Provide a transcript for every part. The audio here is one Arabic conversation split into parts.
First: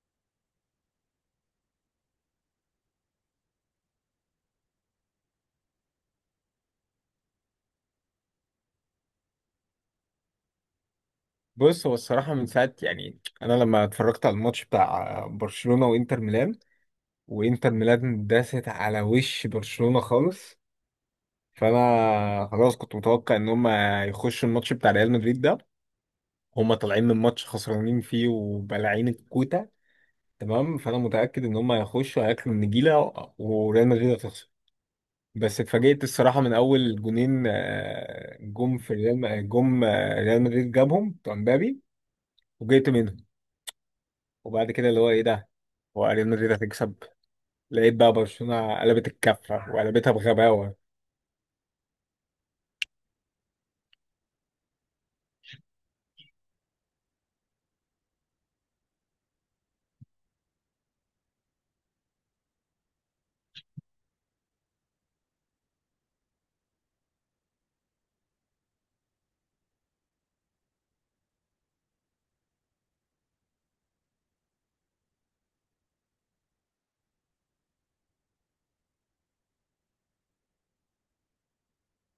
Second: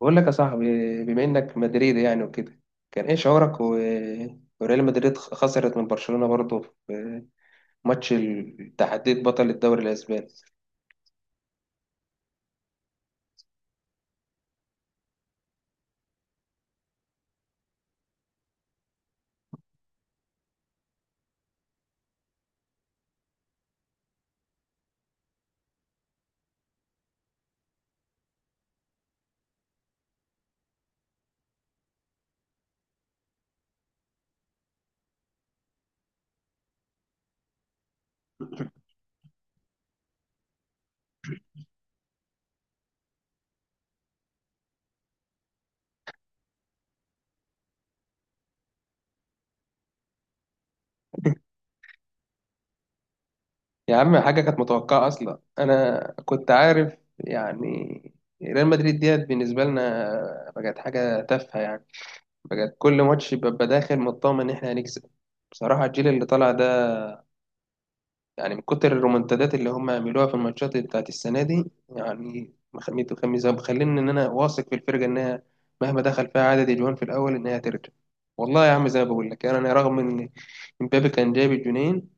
بقول لك يا صاحبي، بما انك مدريدي يعني وكده، كان ايه شعورك وريال مدريد خسرت من برشلونة برضه في ماتش تحديد بطل الدوري الاسباني. بص هو الصراحة من ساعة يعني، أنا لما اتفرجت على الماتش بتاع برشلونة وإنتر ميلان داست على وش برشلونة خالص. فأنا خلاص كنت متوقع إن هما يخشوا الماتش بتاع ريال مدريد ده، هما طالعين من ماتش خسرانين فيه وبلاعين الكوتة. تمام، فأنا متأكد إن هما هيخشوا هياكلوا النجيلة وريال مدريد هتخسر. بس اتفاجئت الصراحة من أول جونين جم في ريال، جم ريال مدريد جابهم بتوع مبابي وجيت منهم. وبعد كده اللي هو ايه ده، هو ريال مدريد هتكسب. لقيت بقى برشلونة قلبت الكفة وقلبتها بغباوة. يا عم حاجة كانت متوقعة اصلا، انا كنت عارف يعني. ريال مدريد ديت بالنسبة لنا بقت حاجة تافهة يعني، بقت كل ماتش ببقى داخل مطمن ان احنا هنكسب. بصراحة الجيل اللي طالع ده يعني من كتر الرومنتادات اللي هم عملوها في الماتشات بتاعت السنة دي، يعني مخميت وخميس مخليني إن أنا واثق في الفرقة إنها مهما دخل فيها عدد الجوان في الأول إنها ترجع. والله يا عم زي ما بقول لك يعني، أنا رغم إن إمبابي كان جايب الجونين،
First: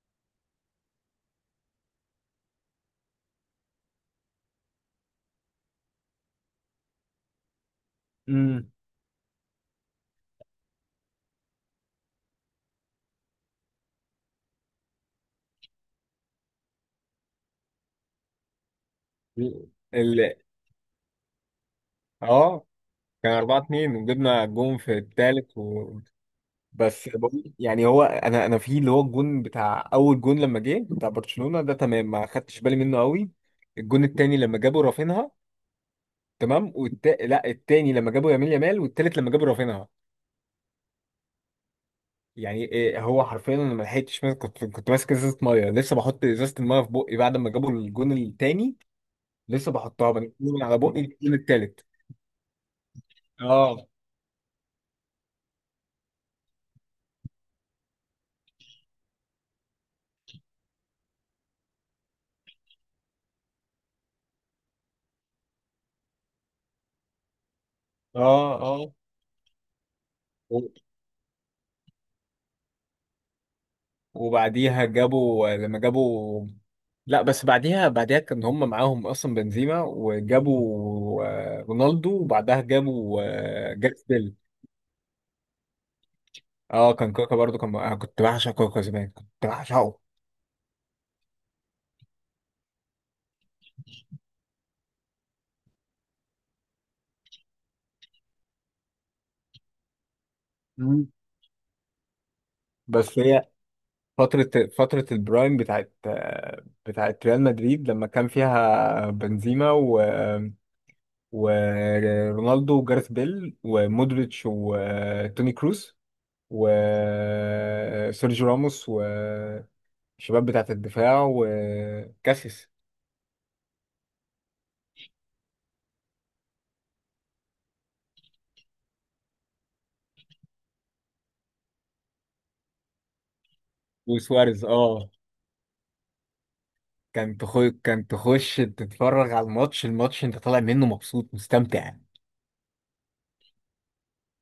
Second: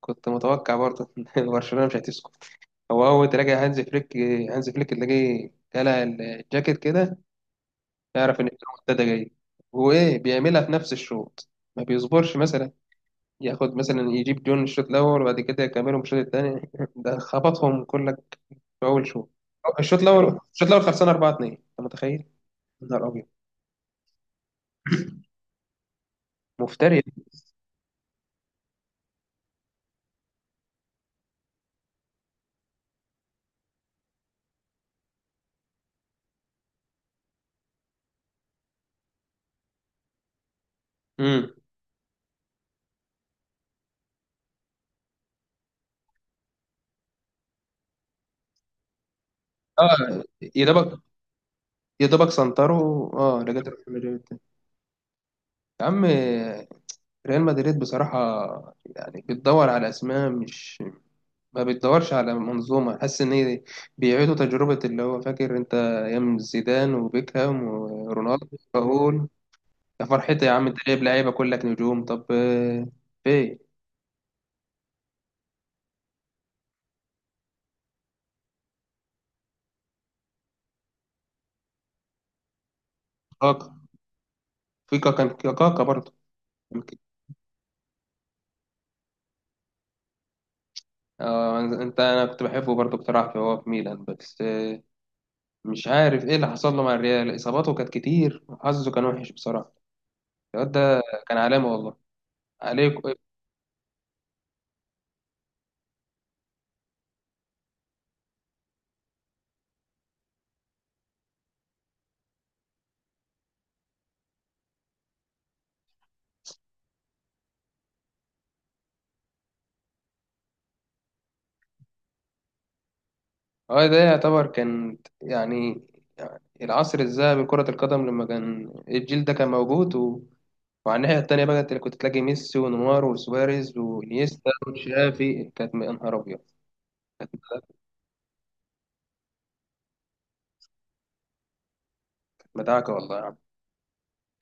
كنت متوقع برضه إن برشلونة مش هتسكت. هو أول تلاقي هانز فليك، هانز فليك تلاقيه قلع الجاكيت كده، يعرف إن امم الرومنتادا جاية. وإيه بيعملها في نفس الشوط، ما بيصبرش مثلا ياخد مثلا يجيب جون الشوط الاول وبعد كده يكملهم الشوط الثاني. ده خبطهم كلك في اول شوط. الشوط ال... الاول، الشوط الاول خلصان 4-2، انت متخيل؟ اه، يا نهار ابيض، كان 4-2 وجبنا جون في الثالث مفتري. يعني هو، انا في اللي هو الجون بتاع، اول جون لما جه بتاع برشلونة ده، تمام، ما خدتش بالي منه قوي. الجون الثاني لما جابوا رافينها، تمام، لا، الثاني لما جابوا يامال، والثالث لما جابوا رافينها. امم. يعني إيه، هو حرفيا انا ما لحقتش ماسك- كنت ماسك ازازه ميه، لسه بحط ازازه الميه في بقي بعد ما جابوا الجون التاني، لسه بحطها اه، بنقل من يا على دوبك، بقي الجون التالت. يا دوبك سنتروا اه لقيت ريال اه. مدريد تاني. يا عم ريال مدريد بصراحه يعني بتدور على اسماء، مش ما بتدورش على منظومه. حاسس ان هي بيعيدوا تجربه اللي هو فاكر انت ايام زيدان وبيكهام ورونالدو اه. اه. وراؤول. يا فرحتي يا عم، و- انت جايب لعيبه كلك نجوم طب في إيه؟ وبعديها لما جابوا، لا، بس بعديها، كان هم معاهم اصلا بنزيما، وجابوا رونالدو، وبعدها جابوا كاكا، جاريث بيل. في كاكا برضه اه، يمكن. كان كوكا برضو، كان انا كنت بعشق كوكا زمان، كنت بعشقه. آه انت انا كنت بحبه برضه بصراحه، هو في ميلان بس. مش عارف ايه اللي حصل له مع الريال، اصاباته كانت كتير وحظه كان وحش بصراحه الواد ده. مم. كان علامه والله عليك. بس هي فترة فترة البرايم بتاعت ريال مدريد، لما كان فيها بنزيما، و ورونالدو وجارث بيل ومودريتش وتوني كروس وسيرجيو راموس، والشباب بتاعت الدفاع، وكاسيس اه ده يعتبر كان يعني العصر الذهبي لكرة القدم لما كان الجيل ده كان موجود وعلى الناحية التانية بقى انت كنت تلاقي ميسي ونيمار وسواريز وانيستا وسواريز. اه، وتشافي. كانت يا نهار أبيض. كان تخش تتفرج على الماتش، انت طالع منه مبسوط مستمتع. مدعكة والله يا عم.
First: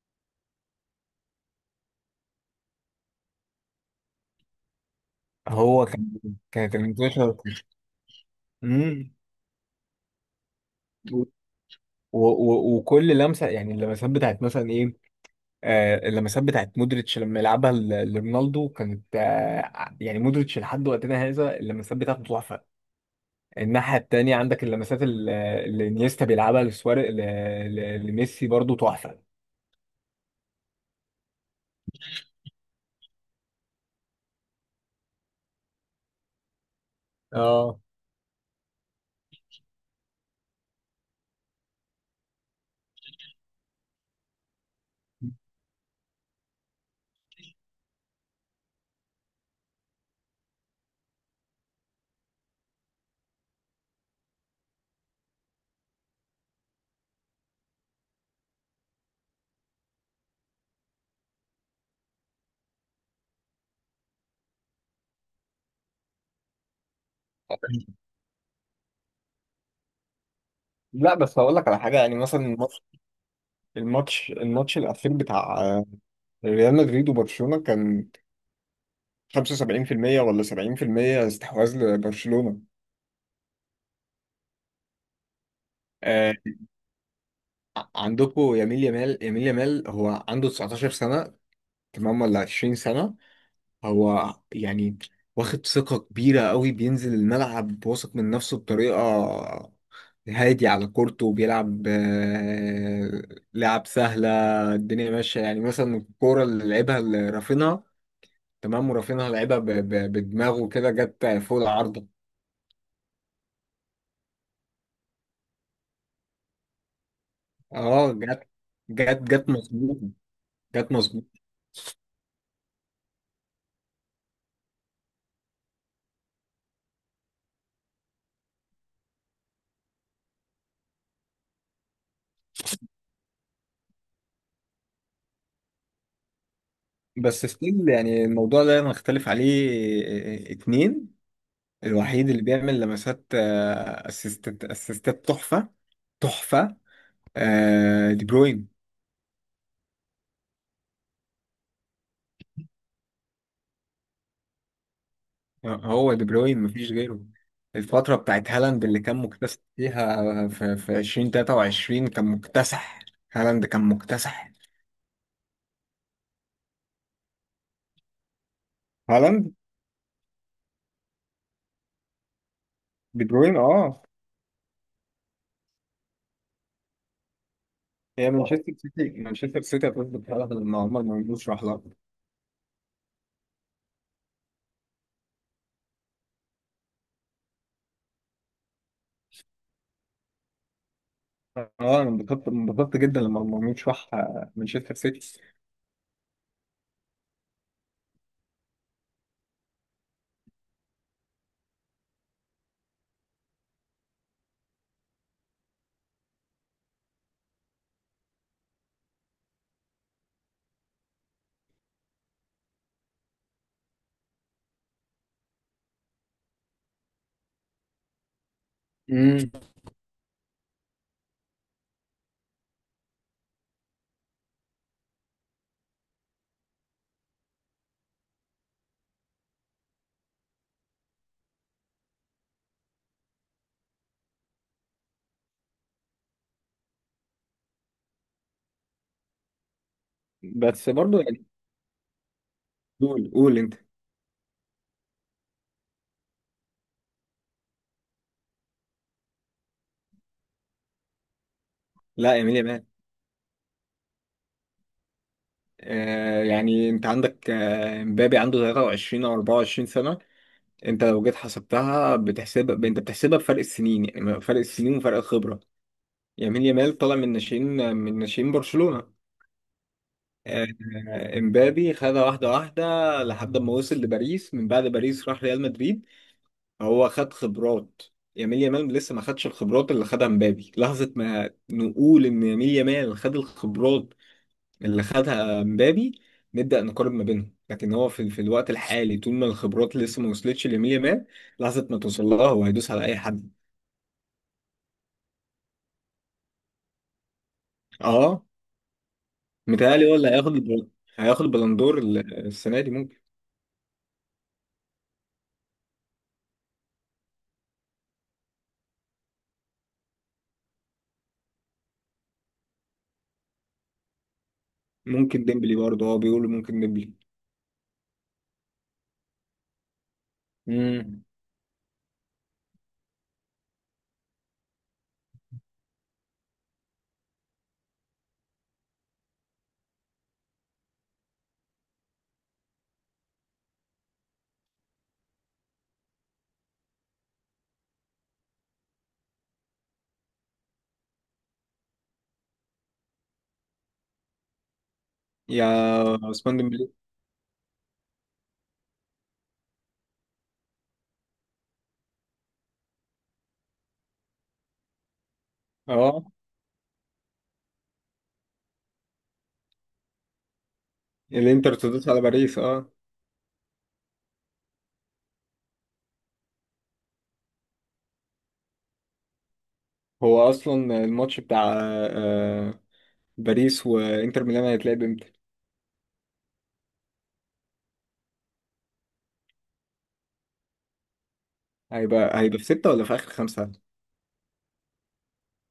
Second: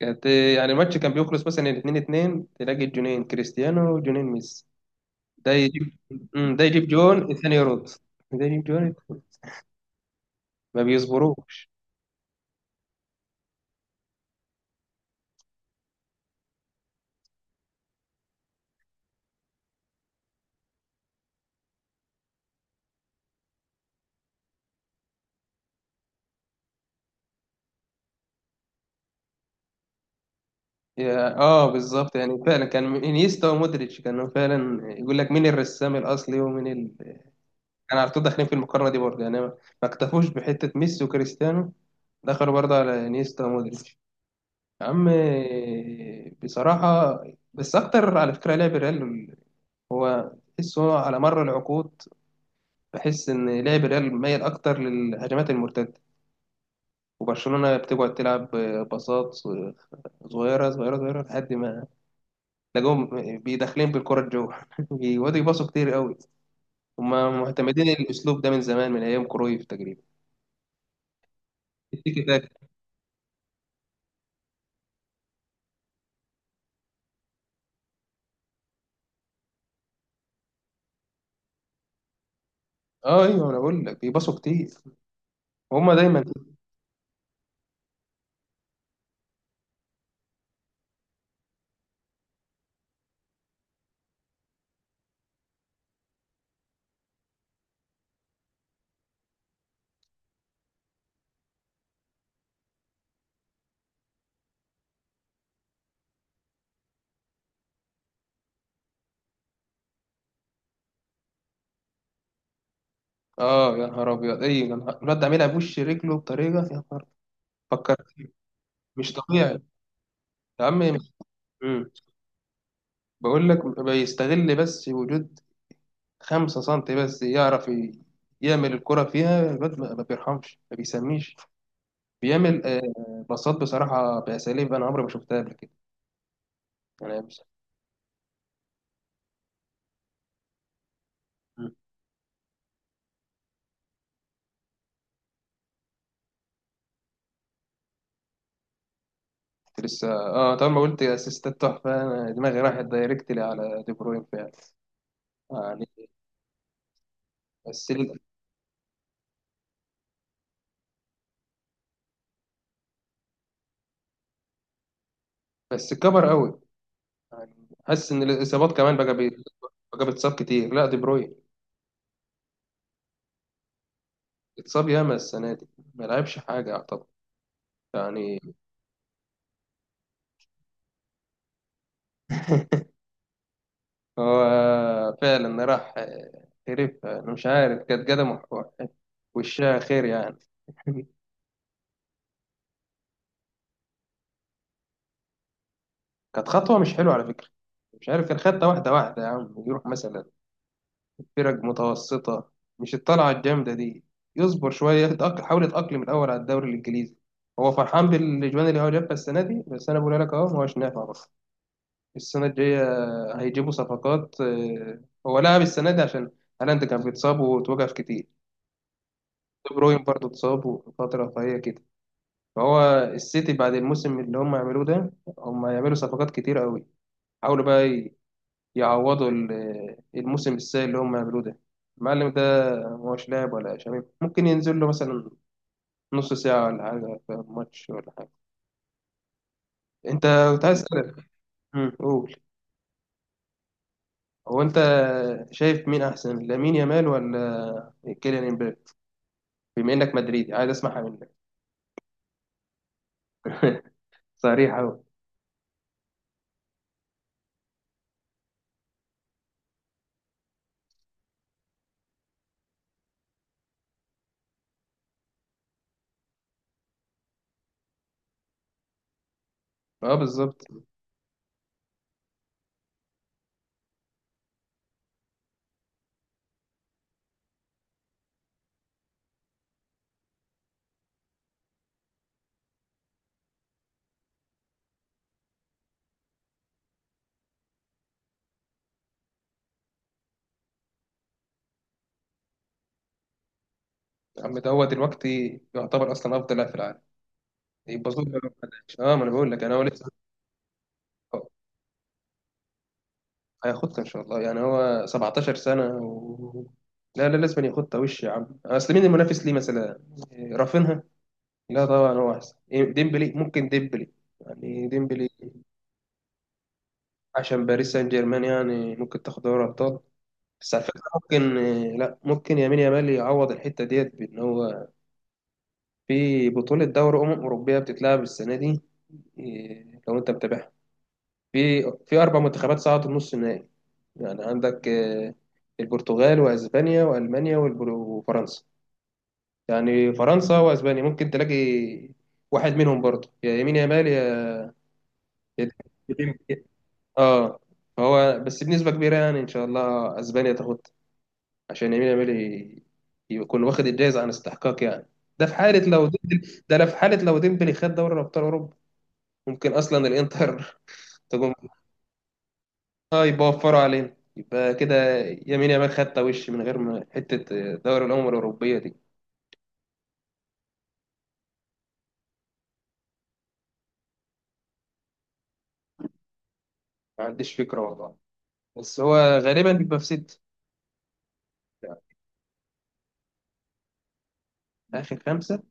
كانت يعني الماتش كان بيخلص مثلا 2-2، تلاقي الجونين كريستيانو وجونين ميسي. ده هو يجيب، كان ده كانت يجيب الماتش جون الثاني يرد، ده يجيب جون التاني. ما بيصبروش. و و وكل لمسه، يعني اللمسات بتاعت مثلا ايه، آه، اللمسات بتاعت مودريتش لما يلعبها لرونالدو كانت آه، يعني مودريتش لحد وقتنا هذا اللمسات بتاعته تحفه. الناحيه التانيه عندك اللمسات اللي انيستا بيلعبها لسواري، لميسي برضو تحفه. اه بالظبط، يعني فعلا كان انيستا ومودريتش كانوا فعلا يقول لك مين الرسام الاصلي ومين اه. كان على طول داخلين في المقارنه دي برضه، يعني ما اكتفوش بحته ميسي وكريستيانو، دخلوا برضه على انيستا ومودريتش. يا عم بصراحه، بس اكتر على فكره لعب الريال، هو تحس هو على مر العقود بحس إن لعب الريال ميل أكتر للهجمات المرتدة. وبرشلونة بتقعد تلعب باصات صغيرة صغيرة صغيرة لحد ما تلاقيهم بيدخلين بالكرة الجو. بيقعدوا يباصوا كتير قوي، هما معتمدين الأسلوب ده من زمان من أيام كرويف تقريبا. لا، بس هقول لك على حاجه، يعني التيكي مثلا تاكا. الماتش الماتش الاخير بتاع ريال مدريد وبرشلونة كان 75% ولا 70% استحواذ لبرشلونة. اه ايوه، انا بقول لك بيباصوا كتير، هما دايما. آه، عندكم يميل يمال، هو عنده 19 سنة، تمام، ولا 20 سنة. هو يعني واخد ثقة كبيرة قوي، بينزل الملعب واثق من نفسه بطريقة هادي على كورته، وبيلعب لعب سهلة، الدنيا ماشية. يعني مثلا الكورة اللي لعبها لرافينها، تمام، ورافينها لعبها بدماغه كده، جت فوق العارضة. اه يا نهار ابيض، اي يا نهار، الواد ده عاملها بوش رجله بطريقه. يا نهار، فكرت اه، جت، مش جت طبيعي. مظبوط، يا عم جت مظبوط. مم. بقول لك بيستغل بس وجود خمسة سنتي، بس يعرف يعمل الكرة فيها. الواد ما بيرحمش، ما بيسميش، بيعمل باصات بصراحة بأساليب أنا عمري ما شفتها قبل كده. أنا بس ستيل يعني الموضوع ده نختلف عليه. اتنين، مم. الوحيد اللي بيعمل لمسات، اسيستات تحفة، تحفة، دي بروين. كنت لسه اه طبعا، ما قلت اسيستات تحفة أنا دماغي راحت دايركتلي على دي بروين فعلا يعني. هو دي بروين مفيش غيره. بس الفترة بتاعت هالاند اللي كان مكتسح فيها، في 2023 كان مكتسح، هالاند كان مكتسح. بس كبر قوي يعني، حاسس إن الإصابات كمان بقى هالاند، بقى بيتصاب كتير. لا دي بروين دي بروين، اه. اتصاب ياما السنة دي، ما لعبش حاجة يعتبر هي يعني. مانشستر سيتي هتظبط هالاند لما عمر مرموش راح لها. هو فعلا راح، هرب. أنا مش عارف كانت قدمه وشها خير يعني. اه، انا انبسطت جدا لما مرموش راح مانشستر سيتي. كانت خطوة مش حلوة على فكرة. مش عارف، كان خدها واحدة واحدة يا عم، يروح مثلا فرق متوسطة، مش الطلعة الجامدة دي. يصبر شوية يتأقلم، حاول يتأقلم الأول على الدوري الإنجليزي. هو فرحان بالإجوان اللي هو جابها السنة دي، بس أنا بقول لك أهو ما هوش نافع برضه. السنة الجاية هيجيبوا صفقات. هو لعب السنة دي عشان هالاند كان بيتصاب وتوقف كتير. امم دي بروين برضه اتصاب وفترة فهي كده. فهو السيتي بعد الموسم اللي هم يعملوه ده، هم يعملوا صفقات كتير قوي، حاولوا بقى يعوضوا الموسم السيء اللي هم يعملوه ده. المعلم ده مش لاعب ولا شباب، ممكن ينزل له مثلا نص ساعة ولا حاجة في ماتش ولا حاجة. انت، كنت عايز بس برضو اسألك. يعني. قول. قول، قول انت. هو انت شايف مين احسن، لامين يامال ولا كيليان امبابي؟ بما انك مدريدي عايز اسمعها منك. لا، يميل يامال. صريح قوي. آه يعني انت عندك مبابي عنده 23 او 24 سنه، انت لو جيت حسبتها بتحسب، انت بتحسبها بفرق السنين، يعني فرق السنين وفرق الخبره. يميل يامال طالع من ناشئين، من ناشئين برشلونه. اه بالظبط. آه، امبابي خدها واحده واحده لحد ما وصل لباريس، من بعد باريس راح ريال مدريد، هو خد خبرات. يميل يامال لسه ما خدش الخبرات اللي خدها مبابي. لحظة ما نقول إن يميل يامال خد الخبرات اللي خدها مبابي، نبدأ نقارن ما بينهم. لكن هو في الوقت الحالي، طول ما الخبرات لسه ما وصلتش لمية مان، لحظة ما توصل لها، هو هيدوس على أي حد. يا عم دوت الوقت يعتبر اصلا افضل لاعب في العالم، يبسطوا له اه، لو ما لعبش. اه ما انا بقول لك انا، هو لسه متهيألي هو اللي هياخد البلندور السنة دي، ممكن، هياخدها ان شاء الله يعني، هو 17 سنه لا لا، لازم ياخدها وش يا عم. اصل مين المنافس ليه؟ مثلا رافينها؟ لا طبعا هو احسن. ديمبلي ممكن، ديمبلي يعني، ديمبلي ممكن ديمبلي برضه. اه، بيقولوا ممكن ديمبلي. عشان باريس سان جيرمان، يعني ممكن تاخد دوري ابطال. بس على فكره امم، ممكن لا، ممكن يمين يامال يعوض الحته ديت بان هو في بطوله دوري اوروبيه بتتلعب السنه دي. لو انت متابعها، في في اربع منتخبات صعدت نص النهائي. يعني عندك البرتغال واسبانيا والمانيا وفرنسا. يعني فرنسا واسبانيا، ممكن تلاقي واحد منهم برضه، يا يمين يا يامال يا يا يا ديمبلي. عثمان ديمبلي. اه، هو بس بنسبة كبيرة يعني، ان شاء الله اسبانيا تاخد، عشان يمين يامال يكون واخد الجايزة عن استحقاق يعني. ده في حالة لو اه، ديمبلي ده، لا في حالة لو ديمبلي خد دوري ابطال اوروبا. ممكن اصلا الانتر تقوم. الانتر تدوس على باريس، اه. اه يبقى وفروا علينا، يبقى كده يمين يامال خدت وش من غير ما حتة دوري الأمم الأوروبية دي. هو اصلا الماتش بتاع آه باريس وانتر ميلان هيتلعب امتى؟ ما عنديش فكرة والله، بس هو غالبا بيبقى في ست. هيبقى في ستة ولا في آخر خمسة؟ آخر خمسة.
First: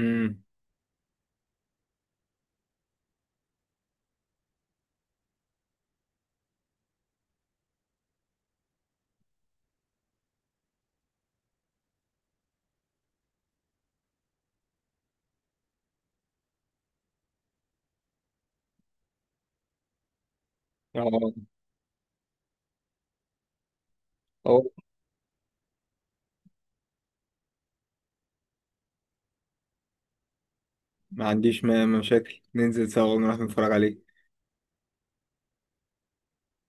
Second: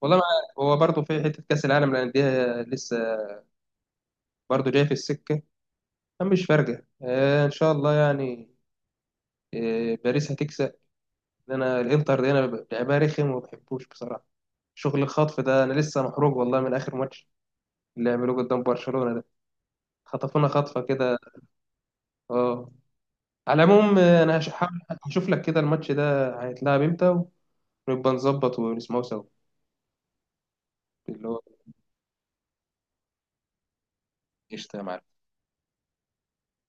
والله ما عارف. هو برضه في حتة كأس العالم للأندية لسه برضه جاي في السكة. مش فارقة، آه إن شاء الله يعني، آه باريس هتكسب. لأن أنا الإنتر دي أنا لعبها رخم وما بحبوش بصراحة. شغل الخطف ده أنا لسه محروق والله من آخر ماتش اللي عملوه قدام برشلونة ده، خطفونا خطفة كده. اه، اه، على العموم انا هشوف لك كده الماتش ده هيتلعب امتى، ونبقى نظبط ونسمعه سوا اللي ما هو. عنديش مشاكل، ننزل سوا ونروح نتفرج عليه. قشطة يا معلم.